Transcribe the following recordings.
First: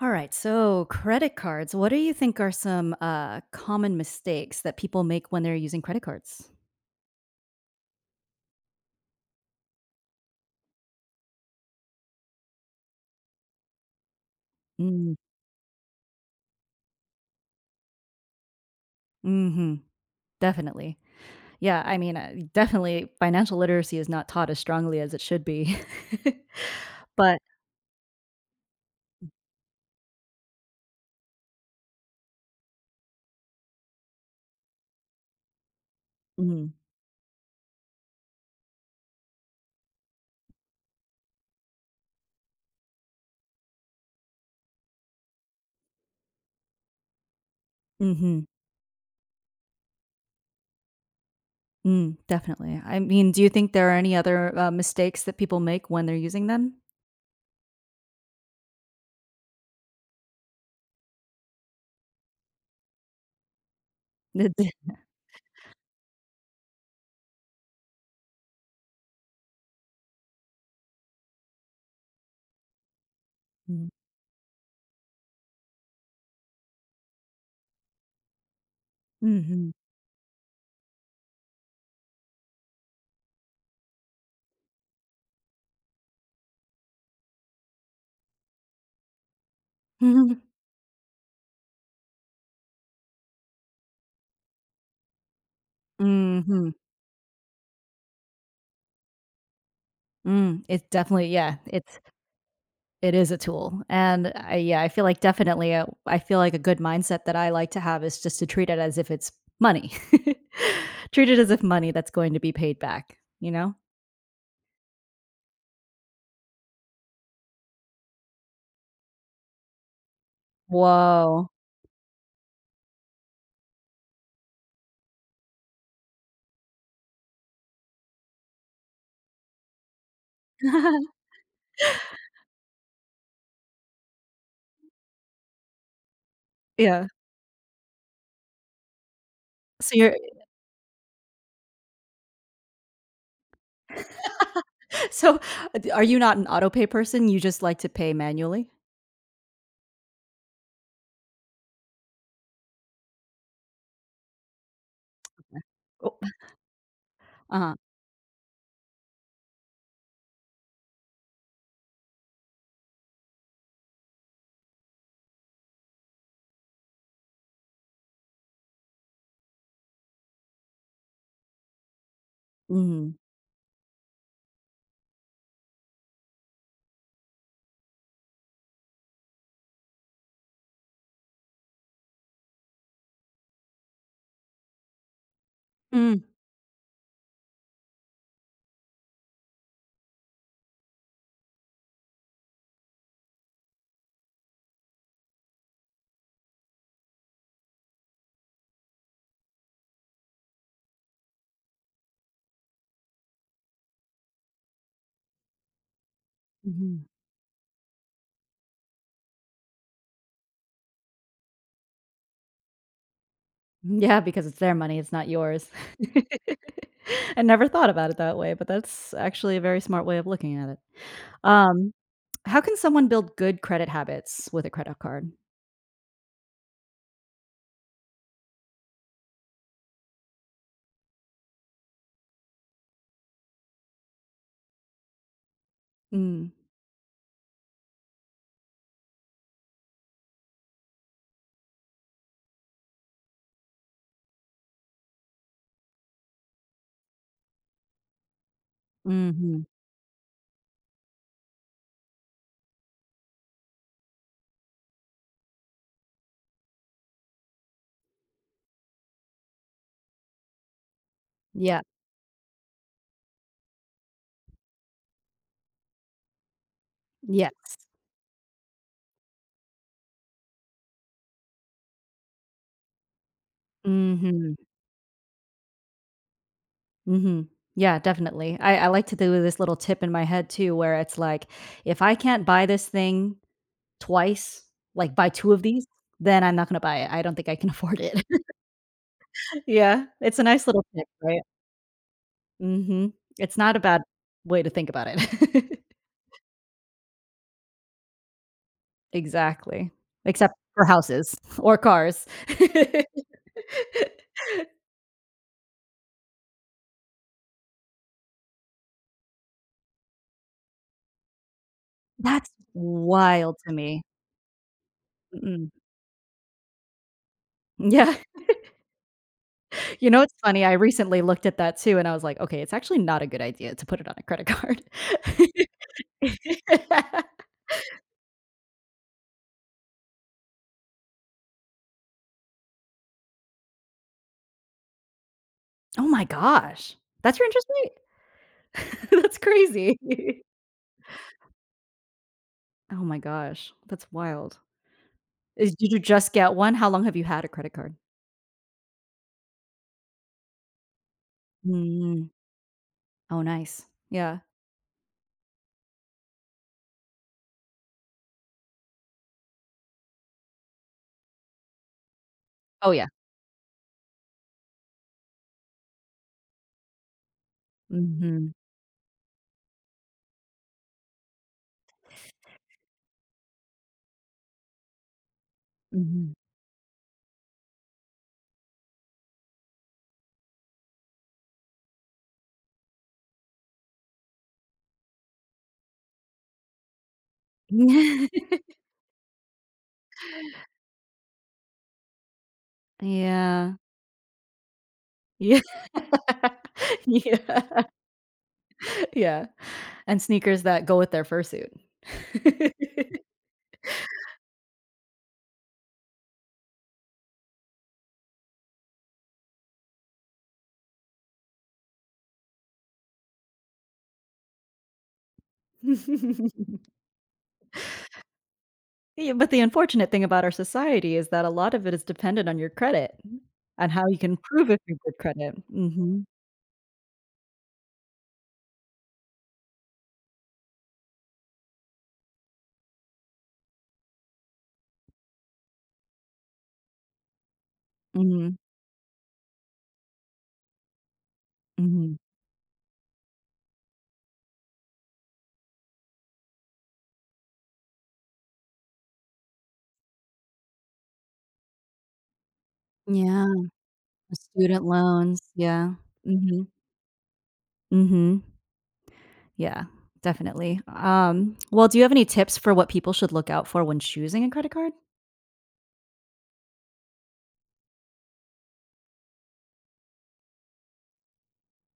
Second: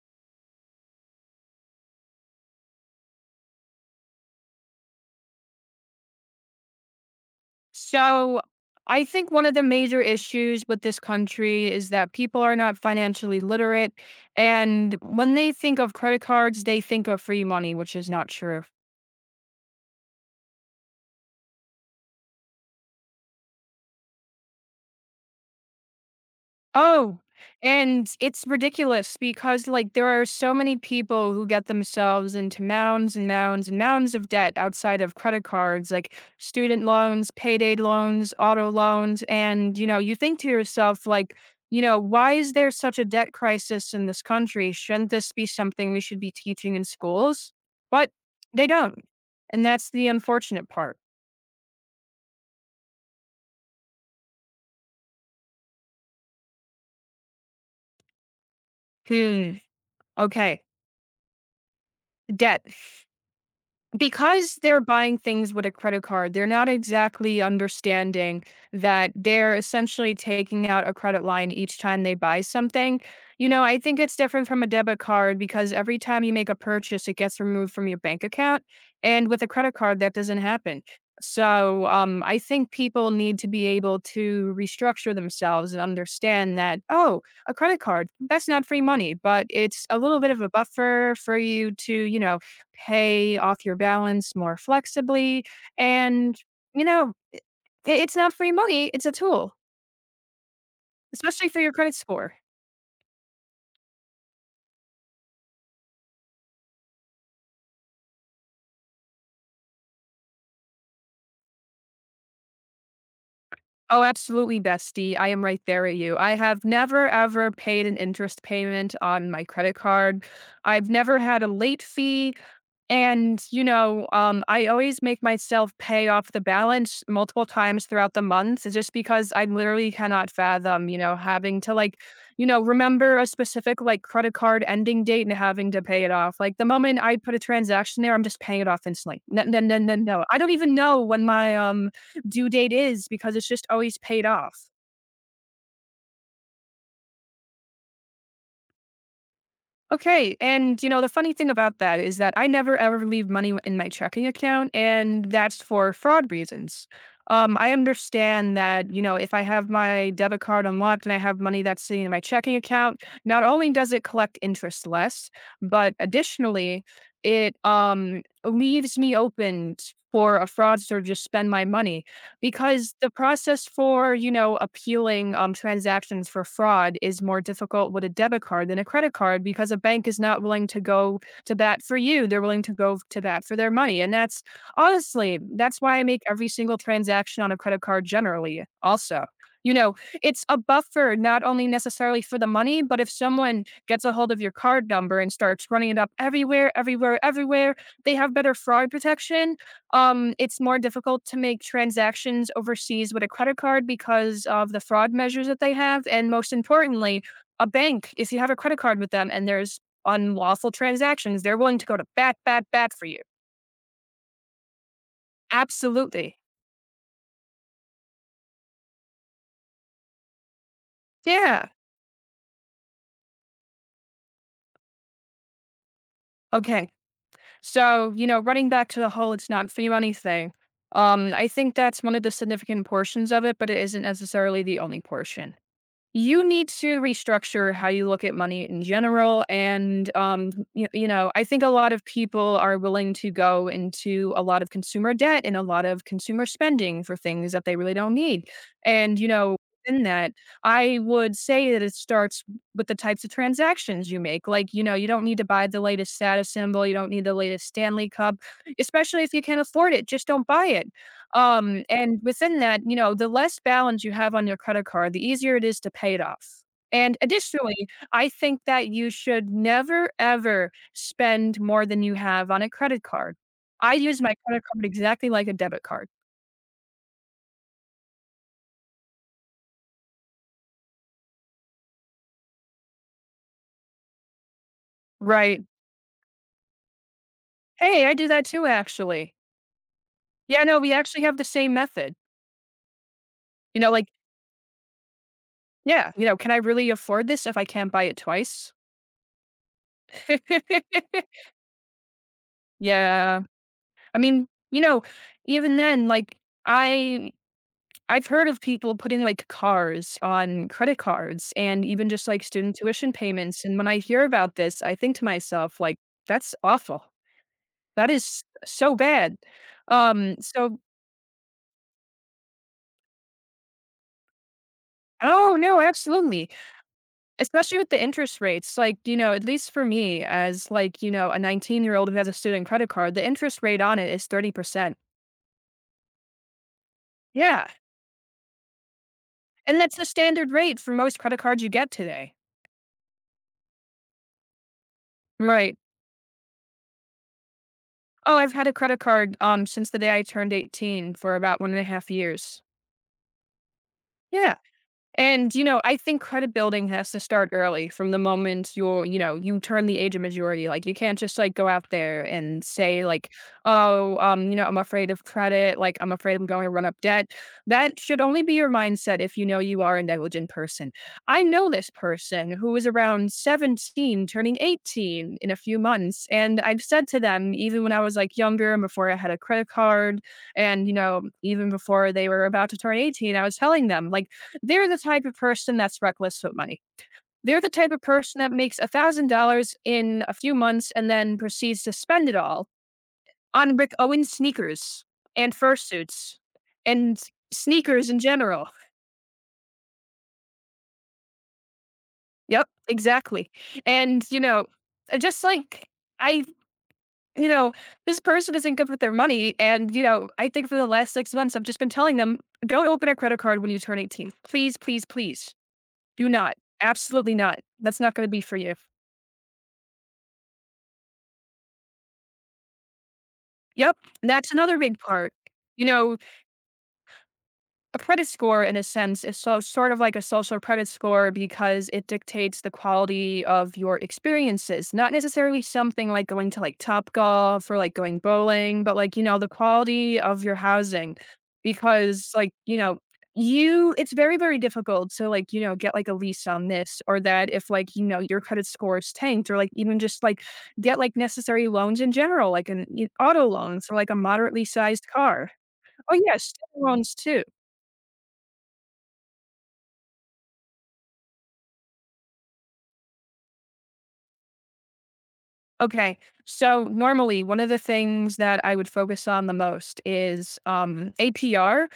All right. So, credit cards. What do you think are some common mistakes that people make when they're using credit cards? So I think one of the major issues with this country is that people are not financially literate. And Mm, when they think of credit cards, they think of free money, which is not true. hmm Definitely. Yeah. I mean, definitely financial literacy is not taught as strongly as it should be. Oh, But, and it's ridiculous because, like, there are so many people who get themselves into mounds and mounds and mounds of debt outside of credit cards, like mm, student loans, payday loans, auto loans. And, you know, you think to yourself, like, you know, why is there such a debt crisis in this country? Shouldn't this be something we should be teaching in schools? But hmm they don't. And that's the unfortunate part. Mm, definitely. I mean, do you think there are any other mistakes that people make when they're using them? Hmm. Okay. Debt. Because they're buying things with a credit card, they're not exactly understanding that they're essentially taking out a credit line each time they buy something. You know, I think it's different from a debit card because every time you make a purchase, it gets removed from your bank account. And with a Mm-hmm. credit card, that doesn't happen. So I think people need to be able to restructure themselves and understand that, oh, a credit card, that's not free money, but it's a little bit Mm-hmm. of a buffer for you to, you know, pay off your balance more flexibly, and, Mm, you know, I it's not free money, it's a tool, it definitely, especially yeah. for your credit It's score. it is a tool, and I feel like definitely, I feel like a good mindset that I like to have is just to treat it as if it's money. Treat it as if money that's going to be paid back, you know? Oh, absolutely, bestie, I am right there at you. I have never ever paid an interest payment on my credit card. I've never had a Whoa. late fee. And, I always make myself pay off the balance multiple times throughout the month just because I literally cannot fathom, you know, having to like, you know, remember a specific like credit card ending date and having to pay it off. Like the moment Yeah. I put a transaction there, I'm just paying it off instantly. No, no, no, So no, you're no. I don't even know when my due date is because it's just always paid off. So, d are you not an auto pay person? You just like to pay manually? Okay, and you know, the funny thing about that is that I never ever leave money in my checking account, and that's for Oh. fraud reasons. I Uh-huh. understand that, you know, if I have my debit card unlocked and I have money that's sitting in my checking account, not only does it collect interest less, but additionally, it leaves me open for a fraudster to just spend my money because the Mhm. process for, you know, appealing, transactions for fraud is more difficult with a debit card than a credit card because a bank is not willing to go to bat for you. They're willing to go to bat for their money, and that's honestly, that's why I Mm, make every single transaction on a credit card generally also. You know, it's a buffer not only necessarily for the money, but if someone gets a hold of your card number and starts running it up everywhere, everywhere, everywhere, they have better fraud protection. It's more difficult to make transactions overseas with a credit card because of the fraud measures that they have, and most mhm. importantly, a bank, if you have a credit card with them and there's unlawful transactions, they're willing to go to bat, bat, bat for you. Yeah, because it's their money, it's not yours. Absolutely. I never thought about it that way, but that's actually a very smart way of looking at it. Yeah. Um, how can someone build good credit habits with a credit card? Okay. So, you know, running back to the whole it's not free money thing, I think that's one of the significant portions of it, but it isn't necessarily the only portion. You Mm, need to restructure how you look at money in general, and you, you know I think a lot of people are willing to go into a lot of consumer debt and a lot of consumer spending for things that they really don't need. And you know, mhm. in that, I would say that it starts with the types of transactions you make. Like, you know, you don't need to buy the latest status symbol, you don't need the latest Stanley cup. Especially if you can't afford it, just don't buy it. Yeah, And within that, you know, the less balance you have on your credit card, the easier it is to pay it off. And yeah. additionally, I think that you should never, ever spend more than you have on a credit card. I use my Mhm, credit card exactly like a debit card, mhm. Yeah, definitely. I like to do this little tip in my head too where it's like, if I can't buy this thing twice, like buy two of right? these, then I'm not gonna buy it. I don't think I can afford Hey, I it. do that too, actually. Yeah, it's a Yeah, nice no, little we tip, actually have right? the same method. Mhm. It's not a You know, bad like, way to think about it. yeah, you know, can I really afford this if I can't buy it twice? Exactly. Except for houses or cars. Yeah. I mean, you know, even then, like, I I've heard of people putting, like, cars on credit cards and even just, like, That's student tuition wild payments, to and when I me. hear about this, I think to Mm-mm. myself, like, "That's awful. That Yeah. is so bad." You know, it's Um, funny, I so recently looked at that too, and I was like, "Okay, it's actually not a good idea to put it on a credit card." Oh, no, absolutely, especially with the interest rates, like, you know, at least for me as, like, you know, a 19-year-old who has a student credit card, the interest rate on it is 30%. Oh my gosh. That's your interest Yeah, rate? That's and that's crazy. the standard rate for most credit cards you get today. Oh my gosh. That's wild. Is Right. did you just get one? How long have you had a credit card? Oh, I've had a credit card, since the day I turned 18 for about one and a half Mm. years. Oh, nice. Yeah. Yeah. And, you know, I think credit building has to start early from the moment you're, you know, you turn the age of majority. Like, you can't just like go out there and Oh, say, yeah. like, oh, you know, I'm afraid of credit. Like, I'm afraid I'm going to run up debt. That should only Mhm. be your mindset if you know you are a negligent person. I know this person who is around 17, turning 18 in a few months. Mhm. And I've said to them, even when I was like younger and before I had a credit card, and, you know, even before they were about to turn 18, I was telling them, like, they're the type of person that's reckless with money. They're the type of person that makes $1,000 in a few months and then proceeds to spend it all Yeah. on Rick Owens sneakers and Yeah. fursuits and Yeah. sneakers in general. Yeah. And sneakers that go with their fursuit. Yep, exactly. And, you know, just like I, you know, this person isn't good with their money. And, you know, I think for the last 6 months, I've just been telling them don't open a credit card when you turn 18. Please, please, please do not. Absolutely not. That's not going to be for you. Yeah, but the unfortunate thing about our society is that a lot of it is dependent on your credit and Yep, how you can that's prove if another you're big good part. credit. You know, Mhm. a credit score in a sense is so sort of like a social credit score because it dictates the quality of your experiences, not necessarily something like going to like top golf or like going Mhm. bowling, but like, you know, the quality of your housing, Mhm. because like, you know, you it's very very difficult to like, you know, get like a lease on this or that if like, you know, your credit score is tanked, or like even just like get like necessary loans in general, like auto Yeah, loans or like a the moderately student sized loans, car. yeah. Oh yes, Mhm. student loans too. Mhm. Yeah, definitely. Well, do you have any tips for what people should look out for when choosing a credit card? Okay. So normally one of the things that I would focus on the most is APR,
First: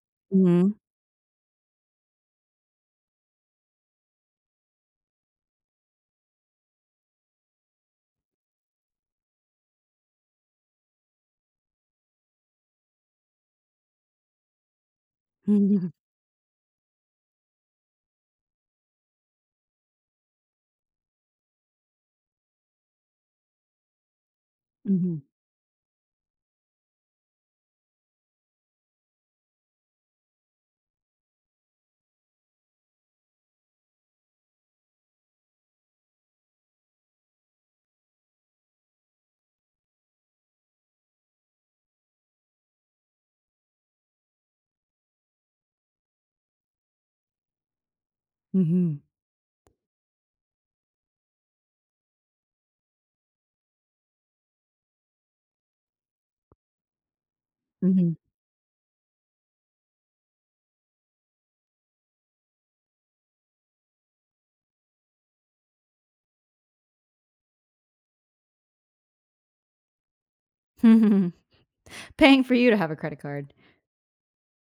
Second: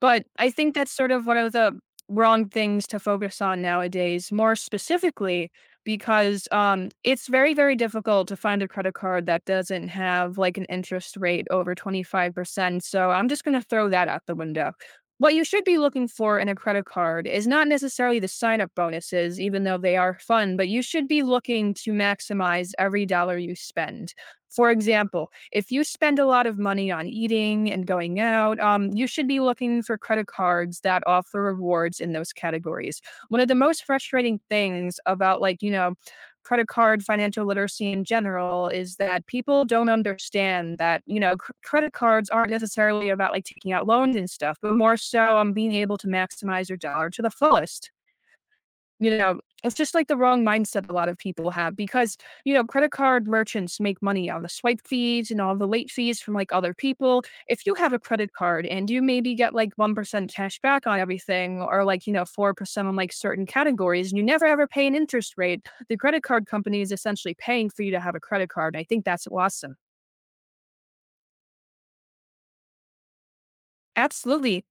but I Mhm. think that's sort of one of the wrong things to focus on nowadays, more specifically because it's very very difficult to find a credit card that doesn't have like an interest rate over 25%. So I'm just going to throw that out the window. What you should be Mhm. looking for in a credit card is not necessarily the sign up bonuses, even though they are fun, but you should be looking to maximize every dollar you spend. For Mhm. example, if you spend a lot of money on eating and going out, you should be looking for credit cards that offer rewards in those categories. One of the most frustrating things about, like, you know, credit card financial literacy in general is that people don't understand that, you know, credit cards aren't necessarily about like taking out loans and stuff, but more so on being able to maximize your dollar to the fullest. Mhm. You know, it's just like the wrong mindset a lot of people have because, you know, credit card merchants make money on the swipe fees and all the late fees from like other people. If you have a Mhm. credit card and you maybe get like 1% cash back on everything or like, you know, 4% on like certain categories and you never ever pay an interest rate, the credit card company is essentially paying for you to have a credit card. I think that's awesome. Paying for you to have a credit card. Absolutely.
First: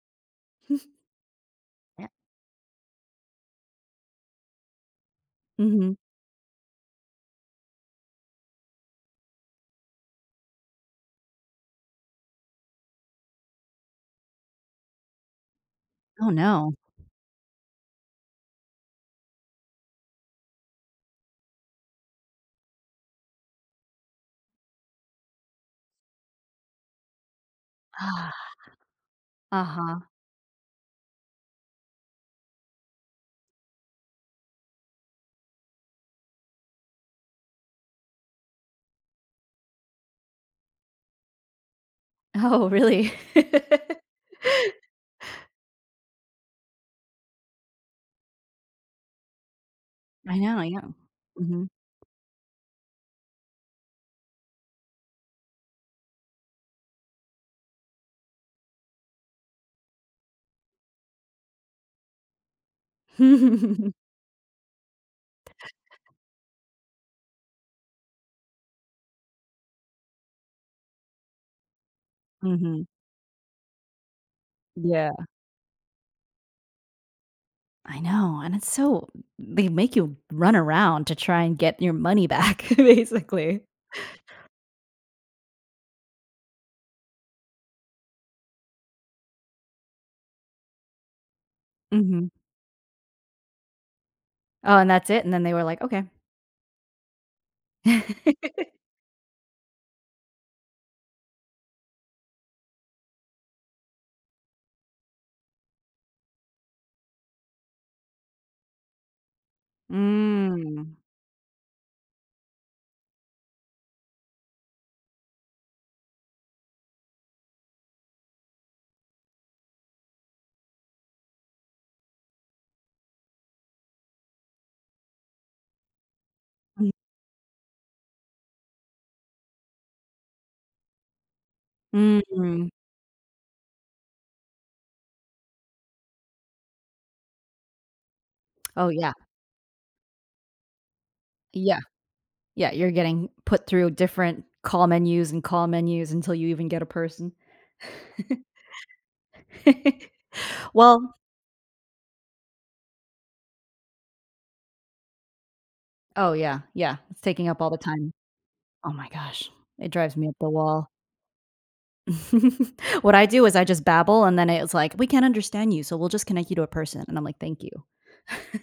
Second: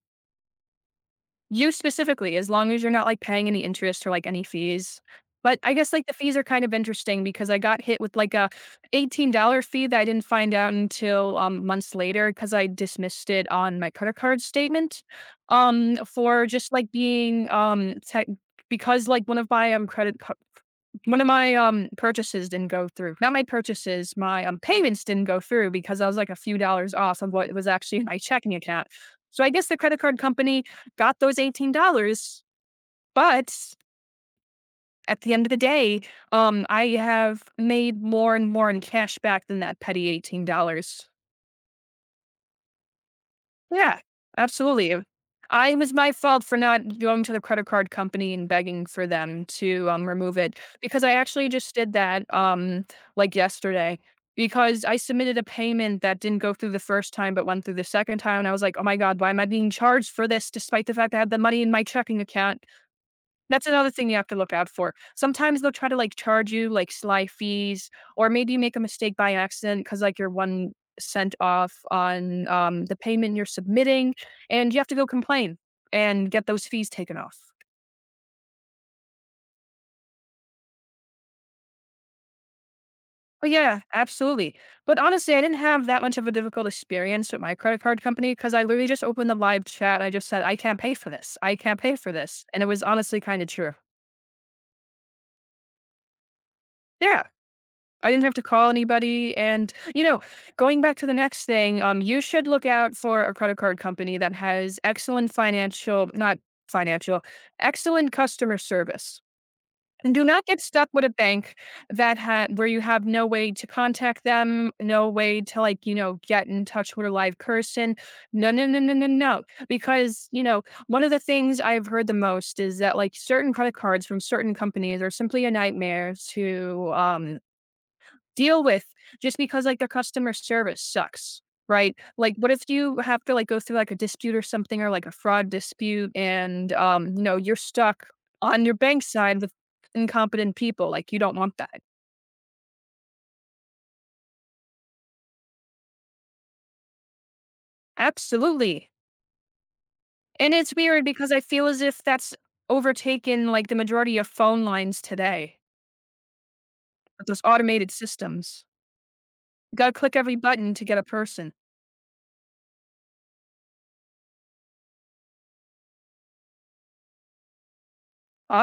You Yeah. specifically, as long as you're not like paying any interest or like any fees. But I guess Mhm. like the fees are kind of interesting because I got hit with like a $18 fee that I didn't find out until months later because I dismissed it on my credit card statement, Oh, for no. just like being tech because like one of my, purchases didn't go through. Not my purchases, my, payments didn't go through because I was, like, a few dollars off of what was actually in my checking account. So I guess the Uh-huh. credit card company got those $18, but at the end of the day, I have made more and more in cash back than that petty $18. Oh, really? Yeah, absolutely. I it was my fault for not going to the credit card company and begging for them to, I remove it, know, yeah. because I actually Mhm. just did that, like, yesterday, because I submitted a payment that didn't go through the first time, but went through the second time, and I was like, "Oh my god, why am I being charged for this despite the fact I had the money in my checking account?" That's another Mhm. thing you have to look out for. Sometimes they'll try to, like, charge you, like, sly fees, or maybe you make a mistake by accident because like, you're 1 cent off on, the payment you're submitting, and you have to go Yeah. complain and get those fees taken off. I know, and it's so they make you run around to try and get your money back, Oh basically. yeah, absolutely. But honestly, I didn't have that much of a difficult experience with my credit card company because I literally just opened the live chat, and I just said, "I can't pay for this. I can't pay for Mhm. this," and it was honestly kinda true. Oh, and that's it, and then they were like, "Okay." Yeah. I didn't have to call anybody. And, you know, going back to the next thing, you should look out for a credit card company that has excellent financial, not financial, excellent customer service. And do not get stuck Mm. with a bank that had where you have no way to contact them, no way to like, get in touch with a live person. No, no, no, no, no, no. Because, one of the things I've heard the most is that like certain credit cards from certain companies are simply a nightmare to deal with just because like their customer service sucks, right? Like what Mm. if you have to like go through like a dispute or something or like a fraud dispute, and you're stuck on your Oh, bank yeah. side with incompetent people. Like you don't want Yeah. that. Yeah, you're getting put through different call menus and call menus until you even get a person. Absolutely. And it's weird Well, because I feel as if that's overtaken like the majority of phone lines today oh, yeah, yeah, it's with those taking up all the automated time. systems. Oh my gosh, You it gotta click drives me up every the button to wall. get a person. What I do is I just babble, and then it's like, "We can't understand you, so we'll just connect you to a person," and I'm like, "Thank you."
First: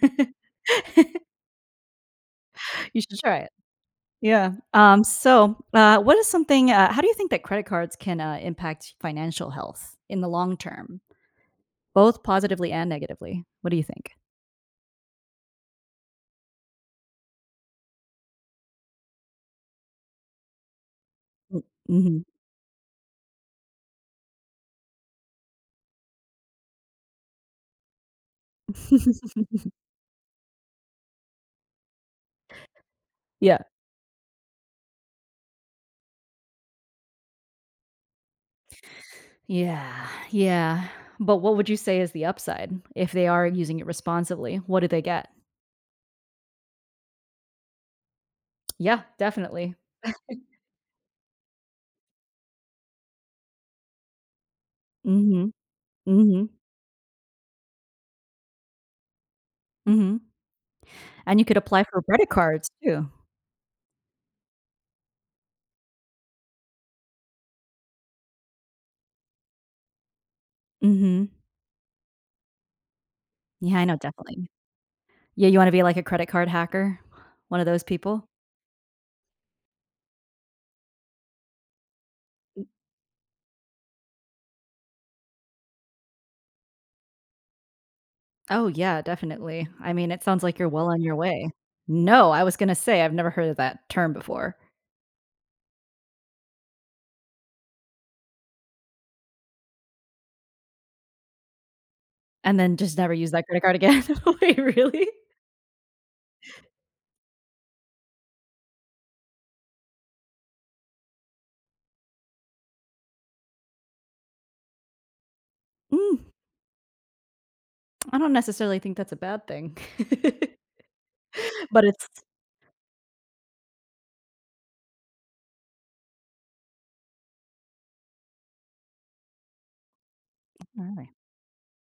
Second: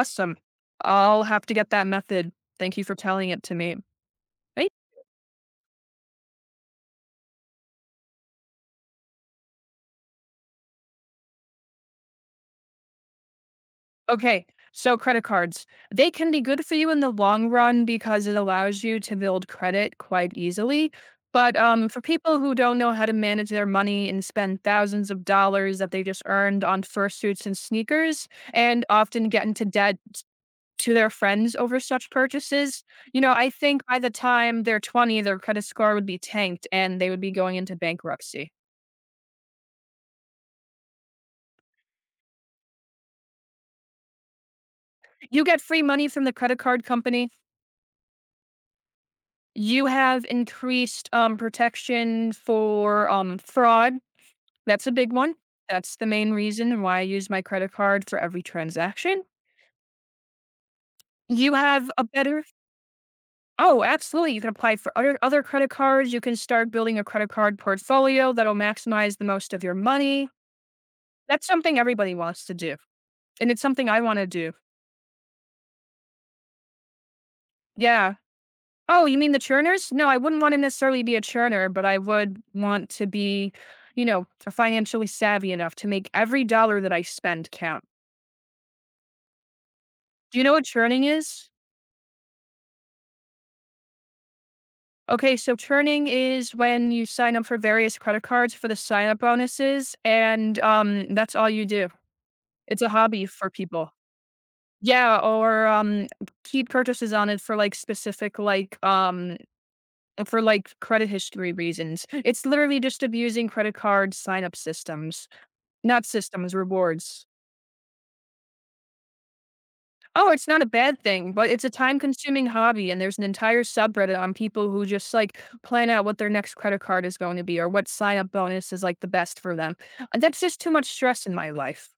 I'll have to get that method. Thank you for You should telling try it it. to me. Yeah. Thank So, what is something how do you think that credit cards can, impact financial health in the long term, both positively and negatively? What do you think? Okay, so credit cards. They can be good for you in the long run because it allows you to build credit quite easily. But for M people who don't know how to manage their money and spend thousands of dollars that they just earned on fursuits and sneakers and often get into mhm. debt to their friends over such purchases, I Yeah. think by the time they're 20, their credit score would be tanked and they would be going into bankruptcy. Yeah, yeah. But what would you say is the upside if they are using it responsibly? What do they get? You get free money from the credit card company. Yeah, definitely. You have increased, protection for, fraud. That's a big one. Mhm, That's the main mhm, reason why I use my credit card for every transaction. mhm, and you You could apply have for a credit better cards too. Oh, absolutely. You can apply for other credit cards. You can start building a credit card portfolio that'll maximize the most of your money. Mhm. That's something everybody wants to do, and it's Yeah, I something know, I wanna definitely. do. Yeah, you wanna be like a credit card hacker? One of those Yeah. people? Oh, you mean the churners? No, I wouldn't want to necessarily be a churner, but I would want to be, financially savvy enough to make every dollar that I spend count. Oh, yeah, definitely. I mean, it Do sounds you know like what you're well on churning your is? way. No, I was gonna say I've never heard of that term before, Okay, so churning is when you sign up for various credit cards for the sign up bonuses, and that's all you do. and then It's a just never hobby use that for credit card people. again. Wait, really? Yeah, or keep purchases on it for like specific, like for like credit history reasons. It's literally just abusing credit card sign up systems. Not Mm. systems, rewards. I don't necessarily think that's a bad thing, Oh, it's not a bad thing, but it's a but it's time-consuming hobby, and there's an entire subreddit on people who just, like, plan out what their next credit card is going to be or what sign-up bonus is, like, the best for them. And that's just too much really? stress in my life.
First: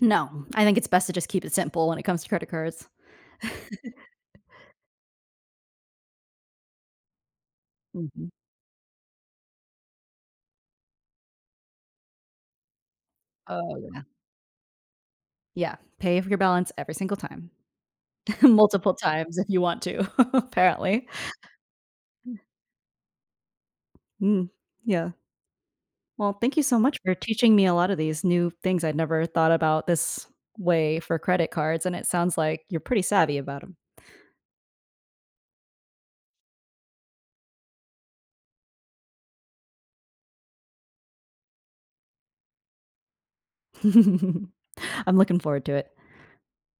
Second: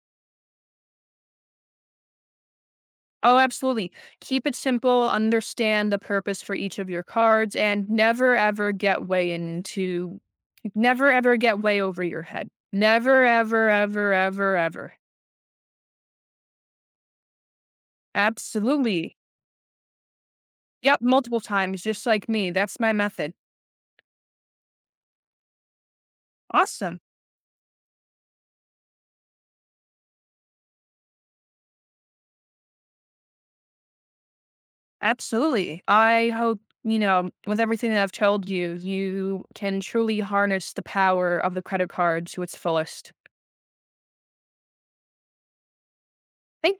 No, I think it's best to just keep it simple when it comes to credit cards. Oh, absolutely. Keep it simple, understand the purpose for each of your cards, and Mhm. never ever get way into never ever get way over your head. Never, ever, Oh, yeah. ever, ever, ever. Yeah, pay for your balance every single time. Multiple Absolutely. times if you want to, Yep, apparently. multiple times, just like me. That's my method. Mm, yeah. Well, thank you so much Awesome. for teaching me a lot of these new things I'd never thought about this way for credit cards, and it sounds like you're pretty savvy about them. Absolutely. I hope, with everything that I've told you, you can truly harness the power of the credit card to its fullest. 'em. I'm looking forward to it. Thank